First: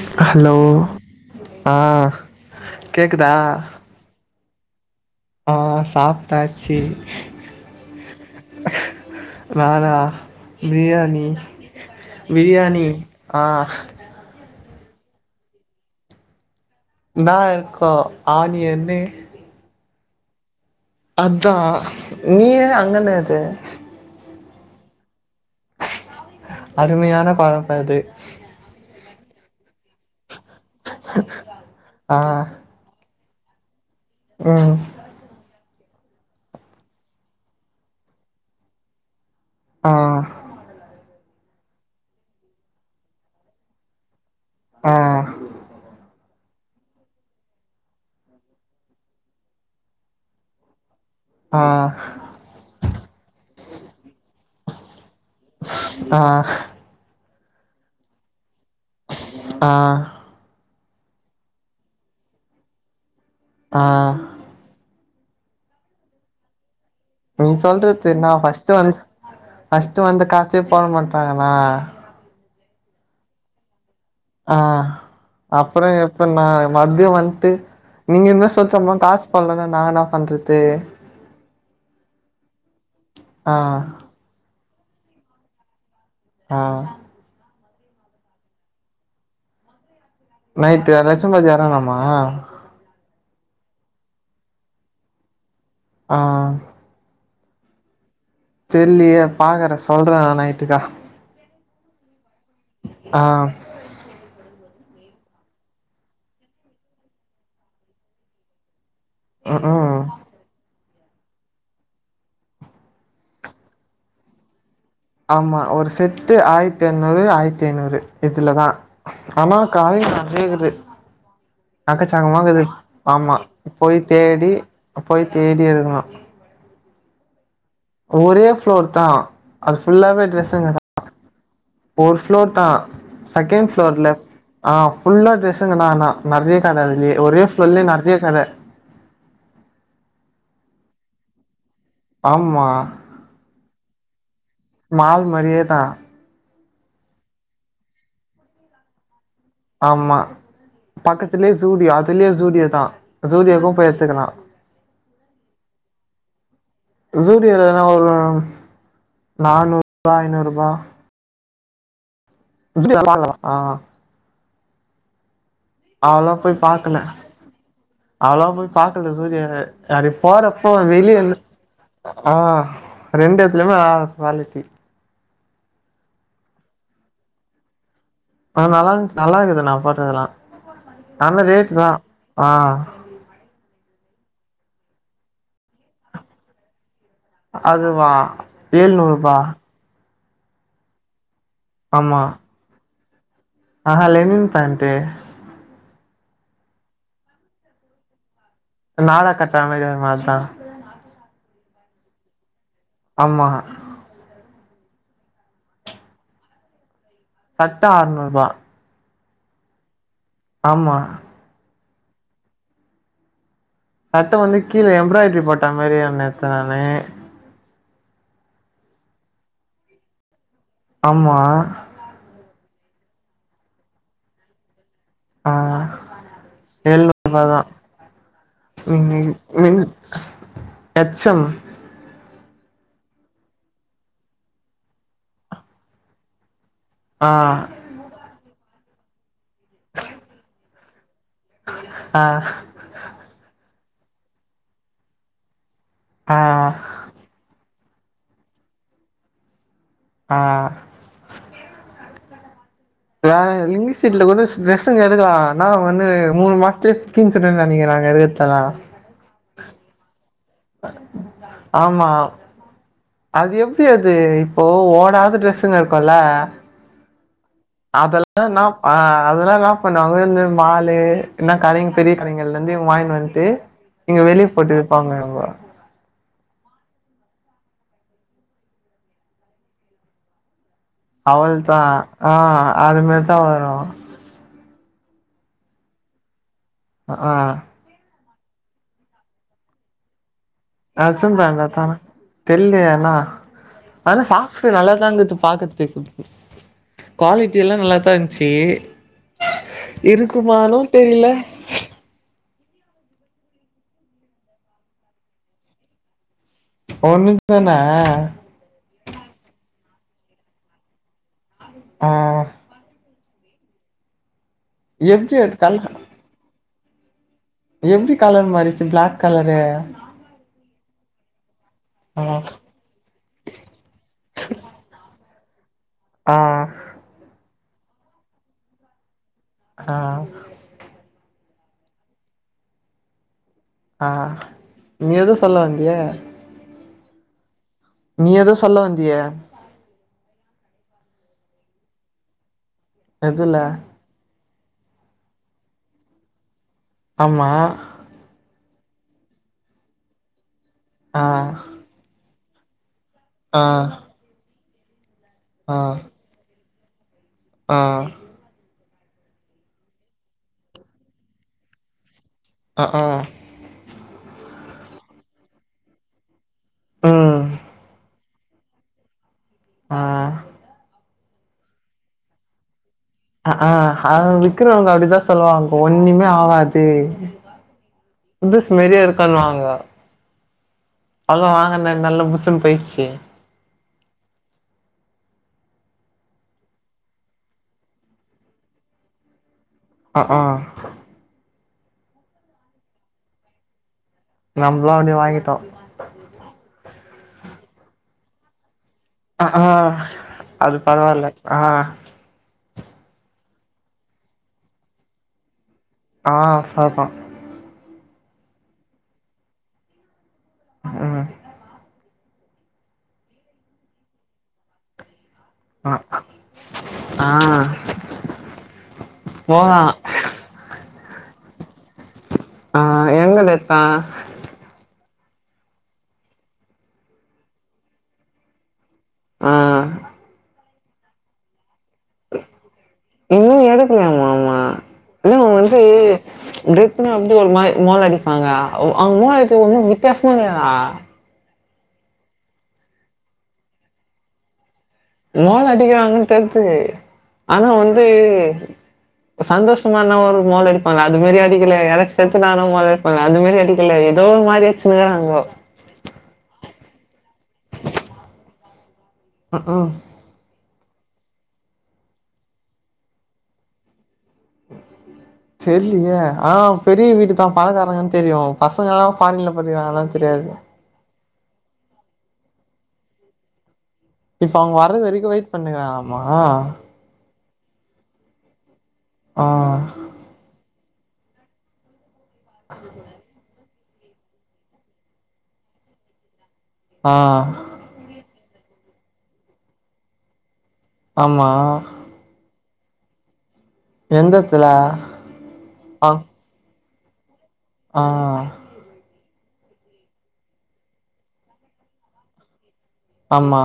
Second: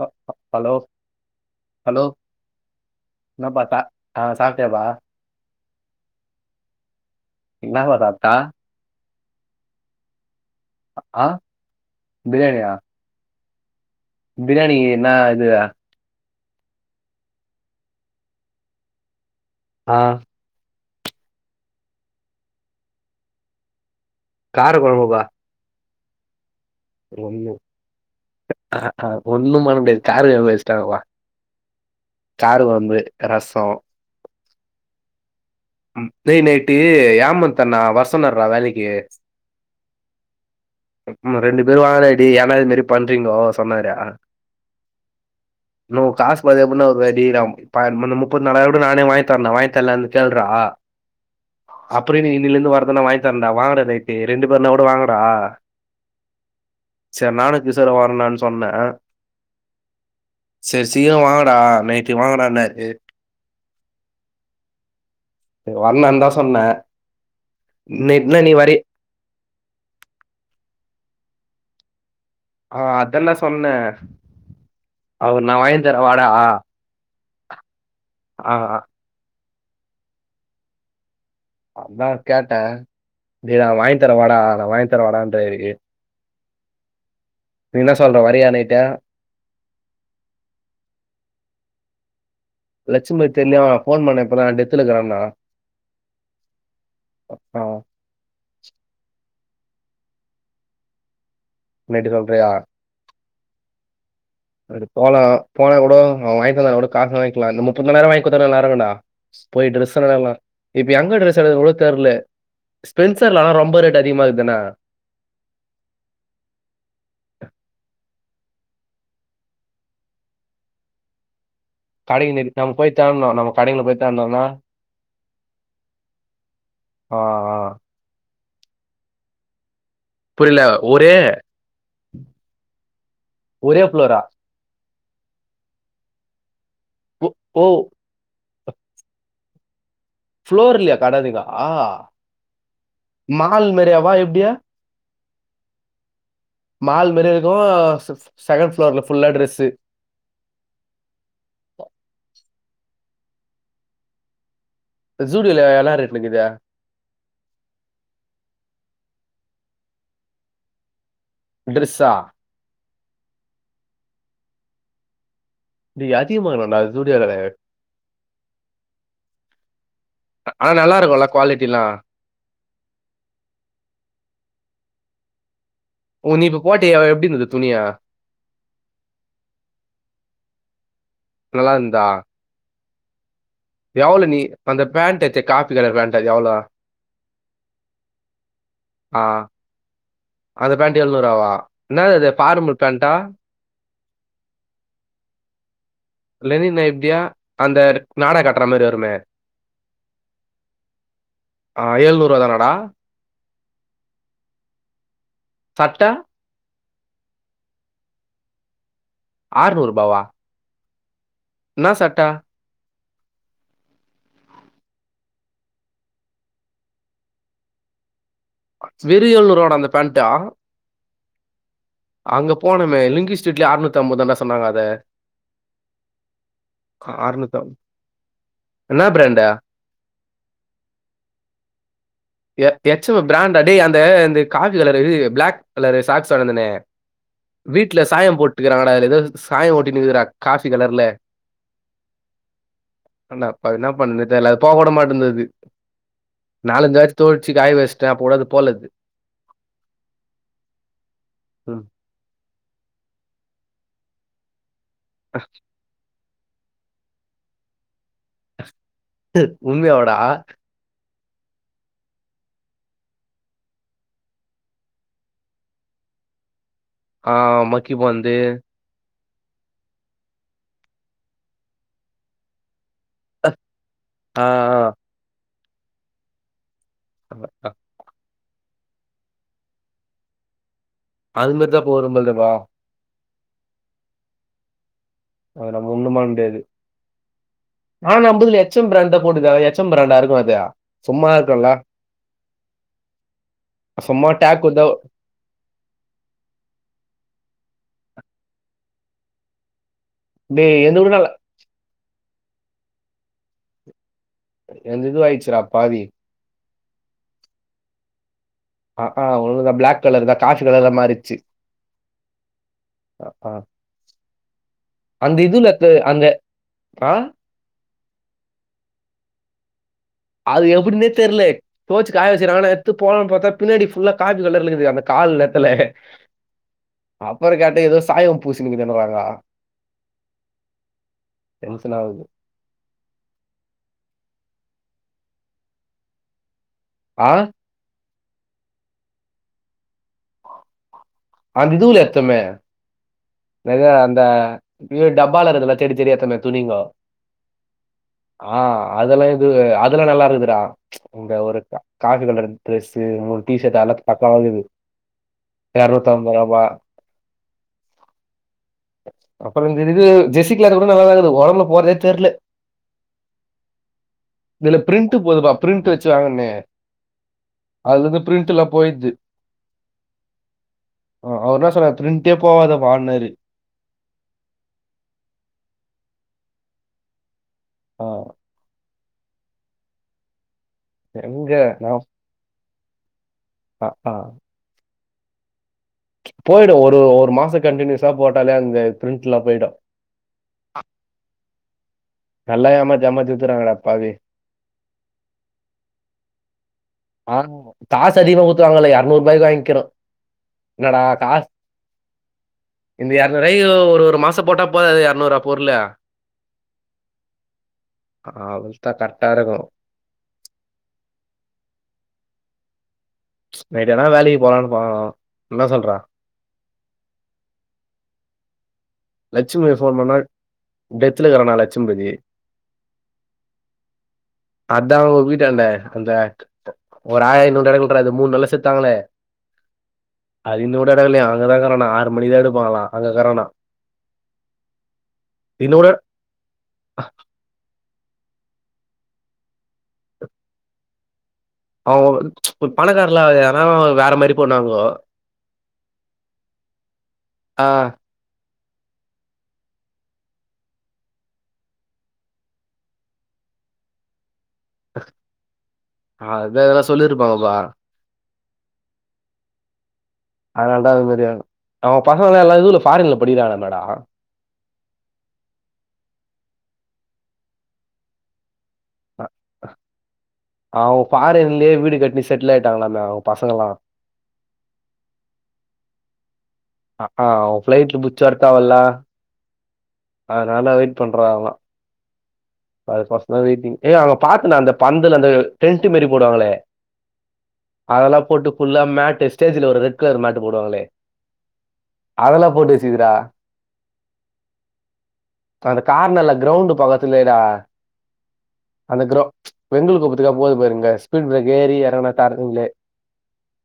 ஹ- ஹ- ஹலோ அ ஹலோ கேக்குதா என்னப்பா சா ஆ சாப்டியாப்பா ஆ சாப்ட்டாச்சு என்னப்பா சாப்பிட்டா நானா ஆ பிரியாணி பிரியாணியா பிரியாணி அ பிரியாணி என்னாது ன்னா இருக்கு ஆனியன்னு ஆ அத்தா நீயு அங்க என்னாது காரக்கொழம்புப்பா அருமையான பழக்கொ இது அக்க ஒண்ணு பன்னமுடியாது காரகொழம்பு வச்சடுங்காப்பா ஆ காரகொழம்பு ரஸ்ஸொ ம் ம் டே நெட்டு ஏமந்த் அண்ணா வரசொன்னார்ரா வேலைக்கு ஆ ம் ரெண்டுபேர் வாங்கடாடே ஏன்டா இதுமேரி பண்றீங்கோ சொன்னாரு அ ஆ ண்ணோ காசு பாது எப்டின்னா ஒரு வெடி நா ப முப்பத்தி நாலைருவோட நானே வாங்கி தர்லா வாங்கி தரலன்னு கேள்றா ஆ அப்பறோ இன்னிக் இன்னைல இருந்து வரதுனா வாங்கி தரண்டா வாங்கடா நைட் ரெண்டு பேருனா கூட வாங்கடா ஆ சர் நானு கிஷோர்ரு வர நான் சொன்னே ஆ சரி சீக்கரோ வாங்கடா நைட்டு வாங்கடனாரு ஆ வர்லன்ந்தா சொன்னே நீ சொல்றது தெர்ணா நைட்னா நீ ஃபஸ்ட் வரி வந்து ஃபஸ்ட் வந்து காசே போட மாட்றாங்கண்ணா ஆ அதெல்லா சொன்னே ஆ அவரு நா வாங்கி அப்பறோ தரே வாடா ஆ எப்புணா மதியோ வந்ட்டு நீங்க எதுனா சொல்ட்ட அப்றமா காசு போவல்லனா நா என்னா பண்றது அதா கேட்ட ஆ டேய் நா வாங்கி தர வாடா நா வாங்கி தர வாடான்றாரு ஆ என்ன சொல்ற வரியா நைட்டு நைட்டு லட்சம்பதி வரானாமா லட்சும்பதி தெர்ல ஃபோன் பண்ண அப்பற டெத்துல இருக்குறனா ஆ அ [unintelligible] தெர்லியே பாக்குறே சொல்ற நா நைட்டுக்கா நைட்டு சொல்றியா ஆ அது போலா போன கூட வாங்கிந்தா கூட காசு வாங்கிக்கலா இந்த முத்துன நேரோ வாங்க குடுத்தா நல்லாருக்குண்டா ம் போய் ம் டிரெஸ்ஸெலா எல்லா இப்ப எங்க ட்ரெஸ் எடுக்கன்னு கூட தெர்ல ஸ்பென்சர்லலா ரொம்ப ரேட் அதிகமா இருக்தான ஆமா ஒரு செட்டு ஆயிரத்தி எரநூறு ஆயிரத்தி ஐநூறு இதுல தா ஆனா காலேக நெறைய இருக்து கடைக்கு அக்கச்சகமா நெறி இக்து நம்ம போய் தேடனோம் ஆமா நம்ம கடைங்கள போய் தேடனோம்னா தேடி போய் தேடி எடுக்கனு ஆ ஆ ஒரே ஃப்ளோர் தா அது ஃபுல்லாவே புரியல ட்ரெஸ்ஸுங்கதா ஒரே ஃபோர் ஃப்ளோர்தா செகண்ட் ஒரே ஃப்ளோர் ஃப்ளோரா லெஃப் ஆ ஃபுல்லா ட்ரெஸ்ஸுங்கதா ஆனா நெறைய கட இருக்கு ஓ ஒரே ஓ ஃபுளோர்லே நெறைய கட ஃப்ளோர்ல கட இருக்தா ஆமா மஹால் மாரியவா எப்டி மால் மாரியே தா மால் மாரி இருக்கு செ செகண்ட் ஃப்ளோர்ல ஃபுல்லா டிரெஸ்ஸு ஆமா பக்கத்துலே ஜூடி அதுலே ஜூடி அதா ஜூடி வேணா போய் எடுத்துக்கலா ஜூடில்ல என்ன ரேட்டுக்குதெ ஜூடில எனா ஒரு நானூறுபா ஐநூறுபா ட்ரஸ்ஸா [inaudible] ஆ டேய் அவ்ளோவா போய் அதிகமாகும்டா பாக்கல ஜூடியோல அவ்ளவா போய் பாக்கல ஜூடியால அப்டியே போறப்போ ஆனா நல்லா இருக்கும்ல வெளியேல்ல குவாலிட்டிலா ஆ ரெண்டு எத்துலயுமே ஆ குவாலிட்டி ஓ நீ இப்ப போட்டயே எப்டி இருந்தது துணி அ நல்லா இருந்துச் நல்லா இருக்குது நா போட்றதெல்லா அந்த நல்லா ரேட் தா ஆ எவ்ள நீ அந்த பேண்ட் தச்ச காபி கலர் பேண்ட் எவ்ளோ அது வா ஆ ஏழுநூறுபா அந்த பேண்ட் எழுநூறுவா என்னா இது பார்முல் பேண்டா ஆ லெனின் பேண்ட் லெனின் நைப்தியா அந்த நார்ர காட்ற மாரி வருமே நாடா கட்ற மாரி வருமே அதா ஆ ஏழுநூறுவா தா நடா ஆமா சட்ட சட்ட ஆறுநூருபா ஆறுநூறுபாவா ஆமா என்னா சட்ட சட்ட வந்து கீழே எம்ப்ராய்டரி போட்ட மாரி ஒன்னு எத்தே நானு ஸ்வெரியாலூரோட அந்த பேண்ட்டா ஆமா அங்க போனமே லிங்கி ஸ்ட்ரீட்லயே அருநூத்தம்பது தான சொன்னாங்க அத ஆ எழுநூறு ரூபா தா ஆற்நூத்தம் என்னா பிராண்டு [unintelligible] எச் எம் எ எச்எ பிராண்ட் அடே அந்த இந்த coffee colour black colour socks வாந்தனே ஆ வீட்ல சாயம் போட்ருக்கிறாங்டா எதோ சாயோ ஓட்டினுக்குதுடா காஃபி கலர்ல ஆ பண்ல அ என்னாப் பண்றதுன் தெரில போக கூட மாட்டேந்தது இது ஆ நாலஞ்ச ஆச்சு தோலுர்ச்சு காய் வஸ்டேன் பொழுது போலது ஆ ம் வேற இங்கிலிஷீட்ல கொண்டு ஸ்ரெஸ்ஸ எடுக்கலா நாங்க வந்து மூணு மாசத்துக்குன் சொல்லி நெனைக்கிறாங்க இத்தெல்லாம் ட்டு உண்மையா வாடா ஆமா அது எப்டி அது இப்போ ஓனாத ட்ரெஸுன் இருக்கும் ல ஆ மை அதெல்லா என்னா ஆ அதெல்லாம் என்னா பண்ணுவாங்கனு வந்து மாலு என்ன கடை பெரிய கடைகள்ல இருந்து வாய்ன்ட்டு வந்து ட்டு இங்க ஆ வெளிய போட்டு ஆ விப்பாங்க அவுங்க ஆ ஆ அது அவ்ள மாரி தா தான் போகும் ஆ போல்துப்பா அதுமாரி தா வரு அதுல முள்ளு மாரி இருந்தது அ ஆ நாலு ஐம்பதுக்கு எச் எம் பிராண்ட போட்டுக்க எச் எம் பிரண்டா இருக்கு அது அ எச் சும்மா எம் இருக்கும்ல பிராண்டட் தா தெரியலயே என்னா ஆனா சும்மா டேக் சாக்சு வந்தா நல்லாதாங் இக்குது பாக்கறதுக்கு குவாலிட்டி எல்லா நல்லாதா இருந்துச்சு இருக்குமானு டேய் என்து கூட தெரில இல்ல என்ன இது வாச்சுடா பாதி ஒண்ணுது தானே ஆ ஆ ஒன்னு தா பிளாக கலர் தா காஃபி கலர் ல மாறிச்சு ஆ ஆ ஆ எப்டி அந்த அது இதுல இ கல அந்த ஆ எப்டி கலர் மாறிச்சு பிளாக் கலரு அது எப்டின்னே தெரியல தோச்சு ஆ காய வச்சு ஆனா எடுத்து போடலானு பாத்தா பின்னாடி ஃபுல்லா காபி கலர் இருக்குது அந்த கால் நிலத்துல ஆ அப்ற கேட்ட ஏதோ சாயம் பூசினுக்குது எண்ணக்குறாங்கோ ஆ டேஸ்சன் ஆகுது ஆ நீ எதுவு சொல்ல வந்தியே ஆ நீ ஏதோ சொல்ல வந்தியே அந்த இதுல எடுத்தமே எதுல எது அந்த இது டப்பால இருந்தல்ல தெடி தெடி எடுத்தமே துணிங்க ஆமா ஆ அதெல்லா இது அதெல்லா நல்லா இருக்குதுடா ம்ச் ஆ இந்த ஒருக்கா காஃபி கலர் ட்ரெஸ் உ டீ ஆ ஷர்ட் எல்லாத்த பக்கம் ஆகுது ஆ இருநூத்தி ஐம்பது ரூபா ஆ அப்ற இந்த இது ஜெஸி கலா கூட நல்லா இருது ஓடம்ல போறதே தெரியல ஆ ஆ இதுல பிரிண்ட் போதுபா பிரிண்ட் வச்சு வாங்கன்னே ம் அதுலந் பிரிண்ட் எல்லா போயிடுது ஆ ஆ ஆ அவர்னா சொன்னா பிரிண்டே போவாத அப்பா மானாரு அ ஆ விக்குரங்க அப்டிதா சொல்லுவாங்க ஒண்ணுமே ஆவாது ஆ புதுசுமரியா இருக்கானு வாங்க அதா எங்க வாங்கன நல்ல புசுன்னு போயிடுச்சு ஆ ஆ போயிடு ஒரு ஒரு மாசம் கண்டினியூஸா போட்டாலே அந்த பிரிண்ட்லா போயிடு ஆ ஆ நல்லா ஏமாத்தி ஏமாத்தி வித்துறாங்கட பாவி நம்மளா அப்டியே வாங்கிட்டோ ஆ காசு அதிகமா கொடுத்து வாங்கல இரநூறு ருபாய்க்கு அ ஆ வாங்கிக்கிறோ அது என்னடா பரவால்ல காச ஆ இந்த இரநூறு ரூபாய்க்கு ஒரு ஒரு மாசம் போட்டா போதாது அது இரநூறுவா பொருள ஆ ஃபோதும் ஆ அவ்ள தா கரெக்டா இருக்கும் ம் ம்ச் நைட்டனா வேலக்கு போகலாம்னு போகனு ஆ ஆ லட்சுமிபதி போலா போன் பண்ணா டெத்துல இருக்குறானா லட்சுமிபதி ஆ எங்க டெத்தா அதா அவுங்க வீட்டாண்ட அந்த ஒரு ஆயா நூ இடக்கு விற அது மூணு நாள்ல செத்தாங்களே ஆ அது இன்னு கூட எடுக்கலயா அங்க தா இருக்கான ஆறு மணிதா எடுப்பாங்களா அங்க இருக்கறானா இன்னு எடுக்கலயா மா ஆமா இன்னு வந்து இன்னொரு டெத்துனா வந்து ஒரு மாரி மோல அடிப்பாங்க அவுங்க மோல அடிக்கு ஒண்ணு வித்தியாசமா இருக்குதுணா அவுங்க பணக்காரல ஏனா வேற மாரி போனாங்கோ மோல அடிக்கிறாங்கன்னு தெர்து ஆனா ஆ வந்து சந்தோஷமானா ஒரு மோலே அடிப்பாங்கல அது மாரி அடிக்கல யாரச்சு செத்துட்டுடாங்கனா மோலே அடிப்பாங்க அது மாரி அடிக் கல்ல ஏதோ ஒரு மாரி அச்சினு இருங்காகோ ஆ எதோ சொல்லியிருப்பாங்கப்பா அ ஆ அதனால தா அது மாரி அவுங்க பசங்கல இதுல ஃபாரின்ல படிகிறங்கலாமே டா தெரியலியே ஆ பெரிய வீட்டுதா பணக்காரங்கன்னு தெரியு பசங்க எல்லா ஃபாரின்ல படிக்கிறாங்கலானு தெரியாது அவுங்க ஃபாரின்லேயே வீடு கட்டினி செட்டில் ஆயிட்டாங்களாமே அவுங்க பசங்களல்லா இப்ப அவுங்க வர்து வரைக்கு வெயிட் பண்ணுகறாங்கலாமா அ ஆ அவ ஃப்ளைட்டு புடிச்ச வரத்தாவல்ல ஆ அதனால்ல வெயிட் பண்றாங்க அதுக்கு ஒசரோ வெயிட்டிங் அ ஏ அங்க பாத்தனா அந்த பந்தல அந்த டென்ட் மாரி போடுவாங்களே ஆ அதெல்லா போட்டு ஃபுல்லா மேட்டு ஸ்டேஜ்ல ஒரு ரெட் கலர் மேட்டு போடுவாங்களே ஆமா அதெல்லா போட்டு வச்சிருகிரா எந்த எத்துல அந்த ஆ கார்னர்ல கிரௌண்டு பக்கத்துலே டா ஆ அந்த கிரரோ வெங்கல கோப்பத்துக்கா போகுது பாருங்க ஸ்பீட் பிரேக் ஏறி இறங்கனா கர்னருலயே ஆமா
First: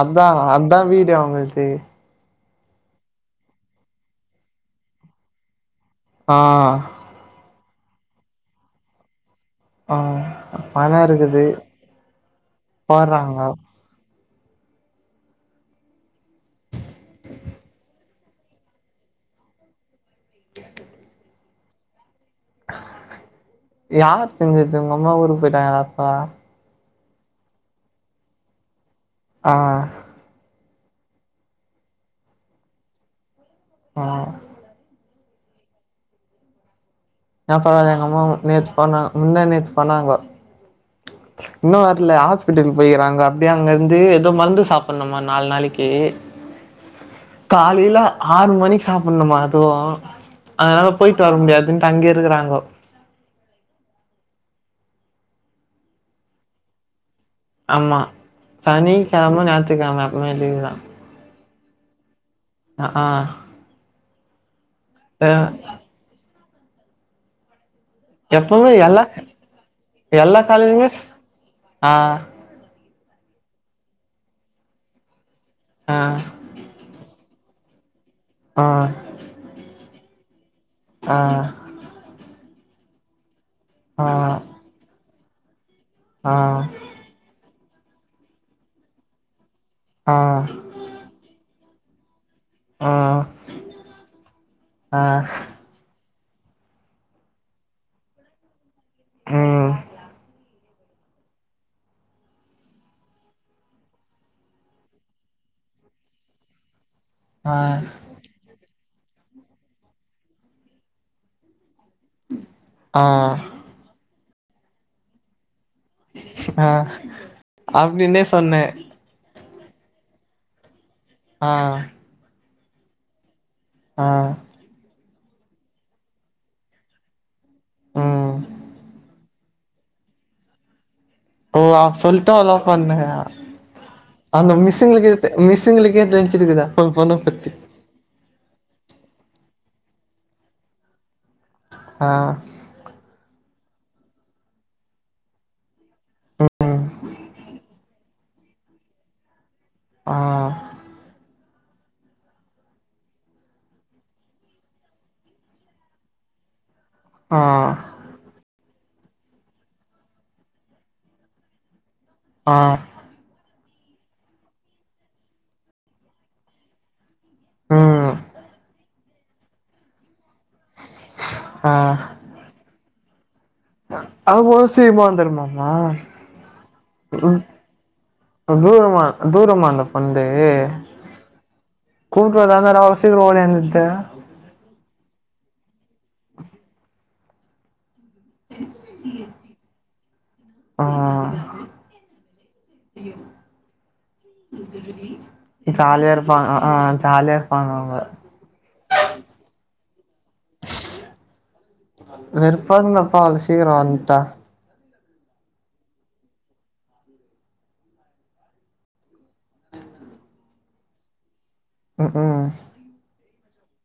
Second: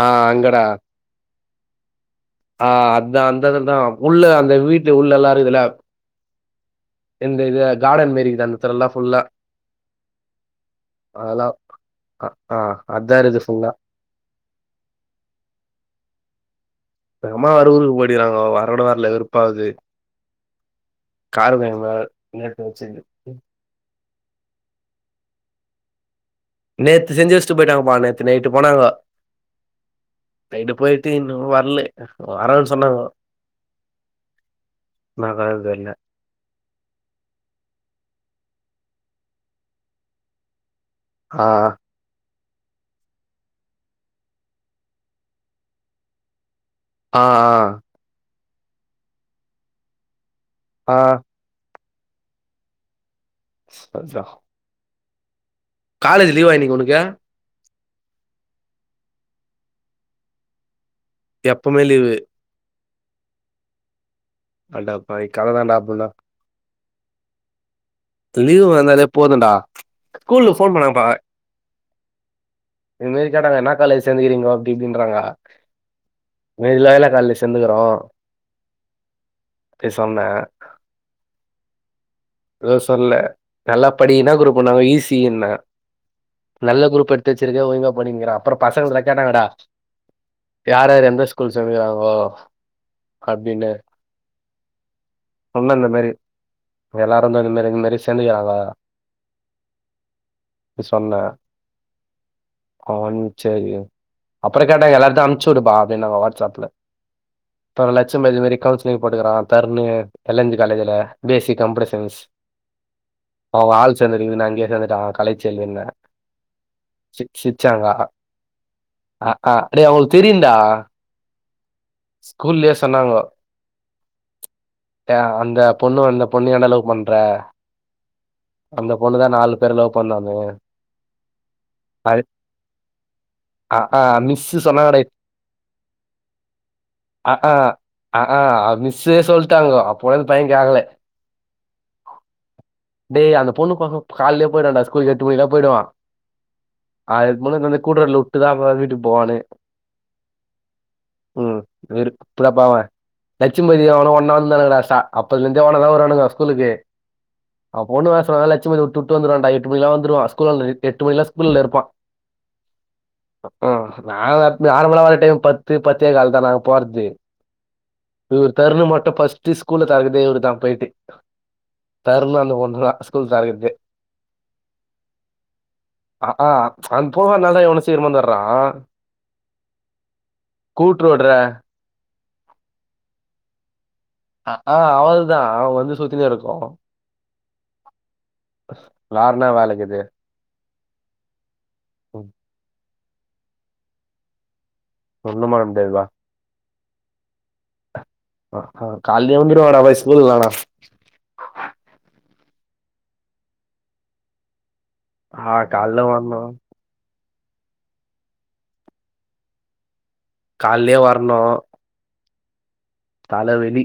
அதா அங்கடா. அதா வீடு அவுங்களுது ஆ அதா அந்த எடோதா உள்ள அந்த வீட்டுல உள்ள எல்லா இருக்குதுல ஆ இந்த இது கார்டன் மாரிக்குது அந்த தெர் எல்லா ஃபுல்லா ஆ பணோ இருக்குது அதலா அ ஆ அதா போட்றாங்க இருக்குது ஃபுல்லா எங்க அம்மா வேற ஊருக்கு போடிறங்க வரோட வரல வெருப்பாகது கார கொழம்பு வேற நேத்து வச்சது யார் செஞ்சது உங்க அம்மா ஊருக்கு போயிட்டாங்க அப்ப நேத்து செஞ்ச வச்சிட்டு போயிட்டாங்கப்பா நேத்து நைட்டு போனாங்க ஆ நைட்டு போயிட்டு இன்னு வரல வரேனு சொன்னாங்க ஆ நா தா தெர்ல ஏ தோழரே எங்க அம்மாவு நேத்து போனாங்க முந்தா நேத்து போனாங்க ஆ இன்னு இல்ல ஹாஸ்பிட்டல் போயிக்றாங்க அப்டியே அங்க இருந்து ஏதோ மருந்து சாப்டணுமா நாலு நாளைக்கு ஆ ஆ காலையில ஆறு மணிக்கு சாப்டனும்மா அதுவு அதனால ஆ போயிட்டு வர முடியாது அங்கயேருக்கிறாங்கோ சரிதா காலேஜ் லிவ்வா இன்னைக்கு உனக்கு ஆமா சனி கெழம்ம ஞாயிற்றுக்கெழம எப்பவுமே லிவ்தா எப்பவுமே லீவு அ ஆ அடப்பாவி அ கத தாண்டா அப்புல்லா லீவு எப்பவுமே எல்லா வந்தாலே போதுடா எல்லா ஸ்கூல்லு ஃபோன் காலேஜுமே ஸ் பண்ணப்பா ஆ இது மேரி கேட்டாங்க என்னா காலேஜ் சேந்துக்குறீங்கே அப்படி இப்டின்றாங்க ஆ இன்னைக்கு தானடா காலேஜ்ல சேந்துருக்குறோ ஆ அப்டி சொன்ன ஆ ஏதும் சொல்ல நல்லா ஆ படி என்ன ஆ குரூப்புன்னாங்க ஈஸியின்னே நல்ல குரூப் எடுத்து து வச்சிருக்க சேரி ஒழுங்கு படிங்குறா அப்புறோ பசங்கல கேட்டாங்கடா ஆ யார் யாரு எந்த ஸ்கூல் சேந்துருக்குறாங்களோ ஆ அப்டின்னு ஆ நம்மளு அந்த மாரி எல்லாரும் இந்மேரி இந்மேரி சேந்துக்குறாங்கோ ம் இ சொன்ன கோபோ வன்சசு அவுருக்கு சரி அப்பறோ கேட்டாங்க எல்லாத்தையு அனுப்புச்சு உடுப்பா அப்டின்னாஙக வாடஸ்அப்ல ஆ ட்ட லட்சம் பேரு இது மேரி கவுன்சிலிங் போட்டுக்கறா தருன்னு எல் என் சி காலேஜில B S C computer science ஆ [unintelligible] அவ ஆள் சேந்துருக்கறதனால அங்கே சேந்துட்ட் அவுங்க கலைச்செல்வின்னு அ சி சிரிச்சாங்க அப்டின்னே சொன்ன அ ஆ டே அவுங்களுக்கு தெரியுன்டா அ ஸ்கூல்லயே சொன்னாங்கோ அ அ அந்த பொண்ணு வந்து அந்த பொண்ணயே என்னைய லவ் பண்றா ம் அந்த பொண்ணுதா நாலு பேர லவ் பண்ணுது ஓ அவா சொல்ட்டா லவ் பண்ணுங்த அ ஆ அந்த மிஸ்ஸு சொன்னாங்கடா மிஸ்ஸுங்களுக்கே தெ மிஸ்ஸுங்களுக்கே தெரிஞ்சுருக்குதா ஆஹா ஆஹா மிஸ்ஸே சொல்லிட்டாங்க அப்பிடியு அந்த பையே கேக்கல ஆ டே அந்த பொண்ணு பாக்க கால்லயே போயிட்டான்டா ஸ்கூல்லுக்கு எட்டு மணிக்கெல்லா போய்டுவா ஆளுருக்கும்போது அந்தந்த ஸ்கூல்ல விட்டுதா வீட்டுக்கு போவனே ஆ ம் வெரு [inaudible] பாவ லட்சுமதி அவனு ஒன்னா வந்தானங்கடா சா அப்போலோந்தே ஒன்னா தா வருவானோங்கோ ஸ்கூலுக்கு ஆ அவ பொண்ணு வேன் சொன்னல லட்சுபதி உட்டு உட்டு வந்துருவான்டா எட்டு மணிலா வந்துருவா ஸ்கூல்லான்ட எ எட்டு மணில்லா ஸ்கூல்ல இருப்பா ஆ ம் ஹும் நாங்க நார்மலா வர்ர டைம் பத்து பத்தே கால் தா நாங்க போறதே ம் இவரு தருணு மட்டு ஃபஸ்ட்டே ஸ்கூல்ல தெரக்குதே இவரு தா போயிட்டு ஆ தரணு அந்த பொண்ணுதா ஸ்கூல் தெரக்கறதே அவளுக்கு மொத சீமாந்தெருமாமா அ ஆ அங்க போகாதனல்லா இவ்வளவு சீக்கிரமா வந்துர்றான் தூரமா தூரமா அந்த ப்ரெண்ட் கூட்டுரோடுற கூட்டு ரோடுடா இருந்தா இன்னரம் சீக்ரோம் ஒடியாருந்துருது அ ஆ அவள்தான் அவன் வந்து சுத்தினே இருக்கும் வேறனா வேலை இக்குது ஆ ஒன்னு பண்ண முடியாதுபா ஜாலியா இருப்பான் அ ஆ ஜாலியா இருப்பாங்க அவுங்க அ ஆ காலயே வந்துருவாங்கடா அப்றோம் ஸ்கூல் வேனாம் வெறுப்பாதுங்கப்பா அதுங்க சீக்கிரம் வன்ட்டா ஆ கால்ல வர்னோ காலயே வர்ணோ ம் ம் தலவெலி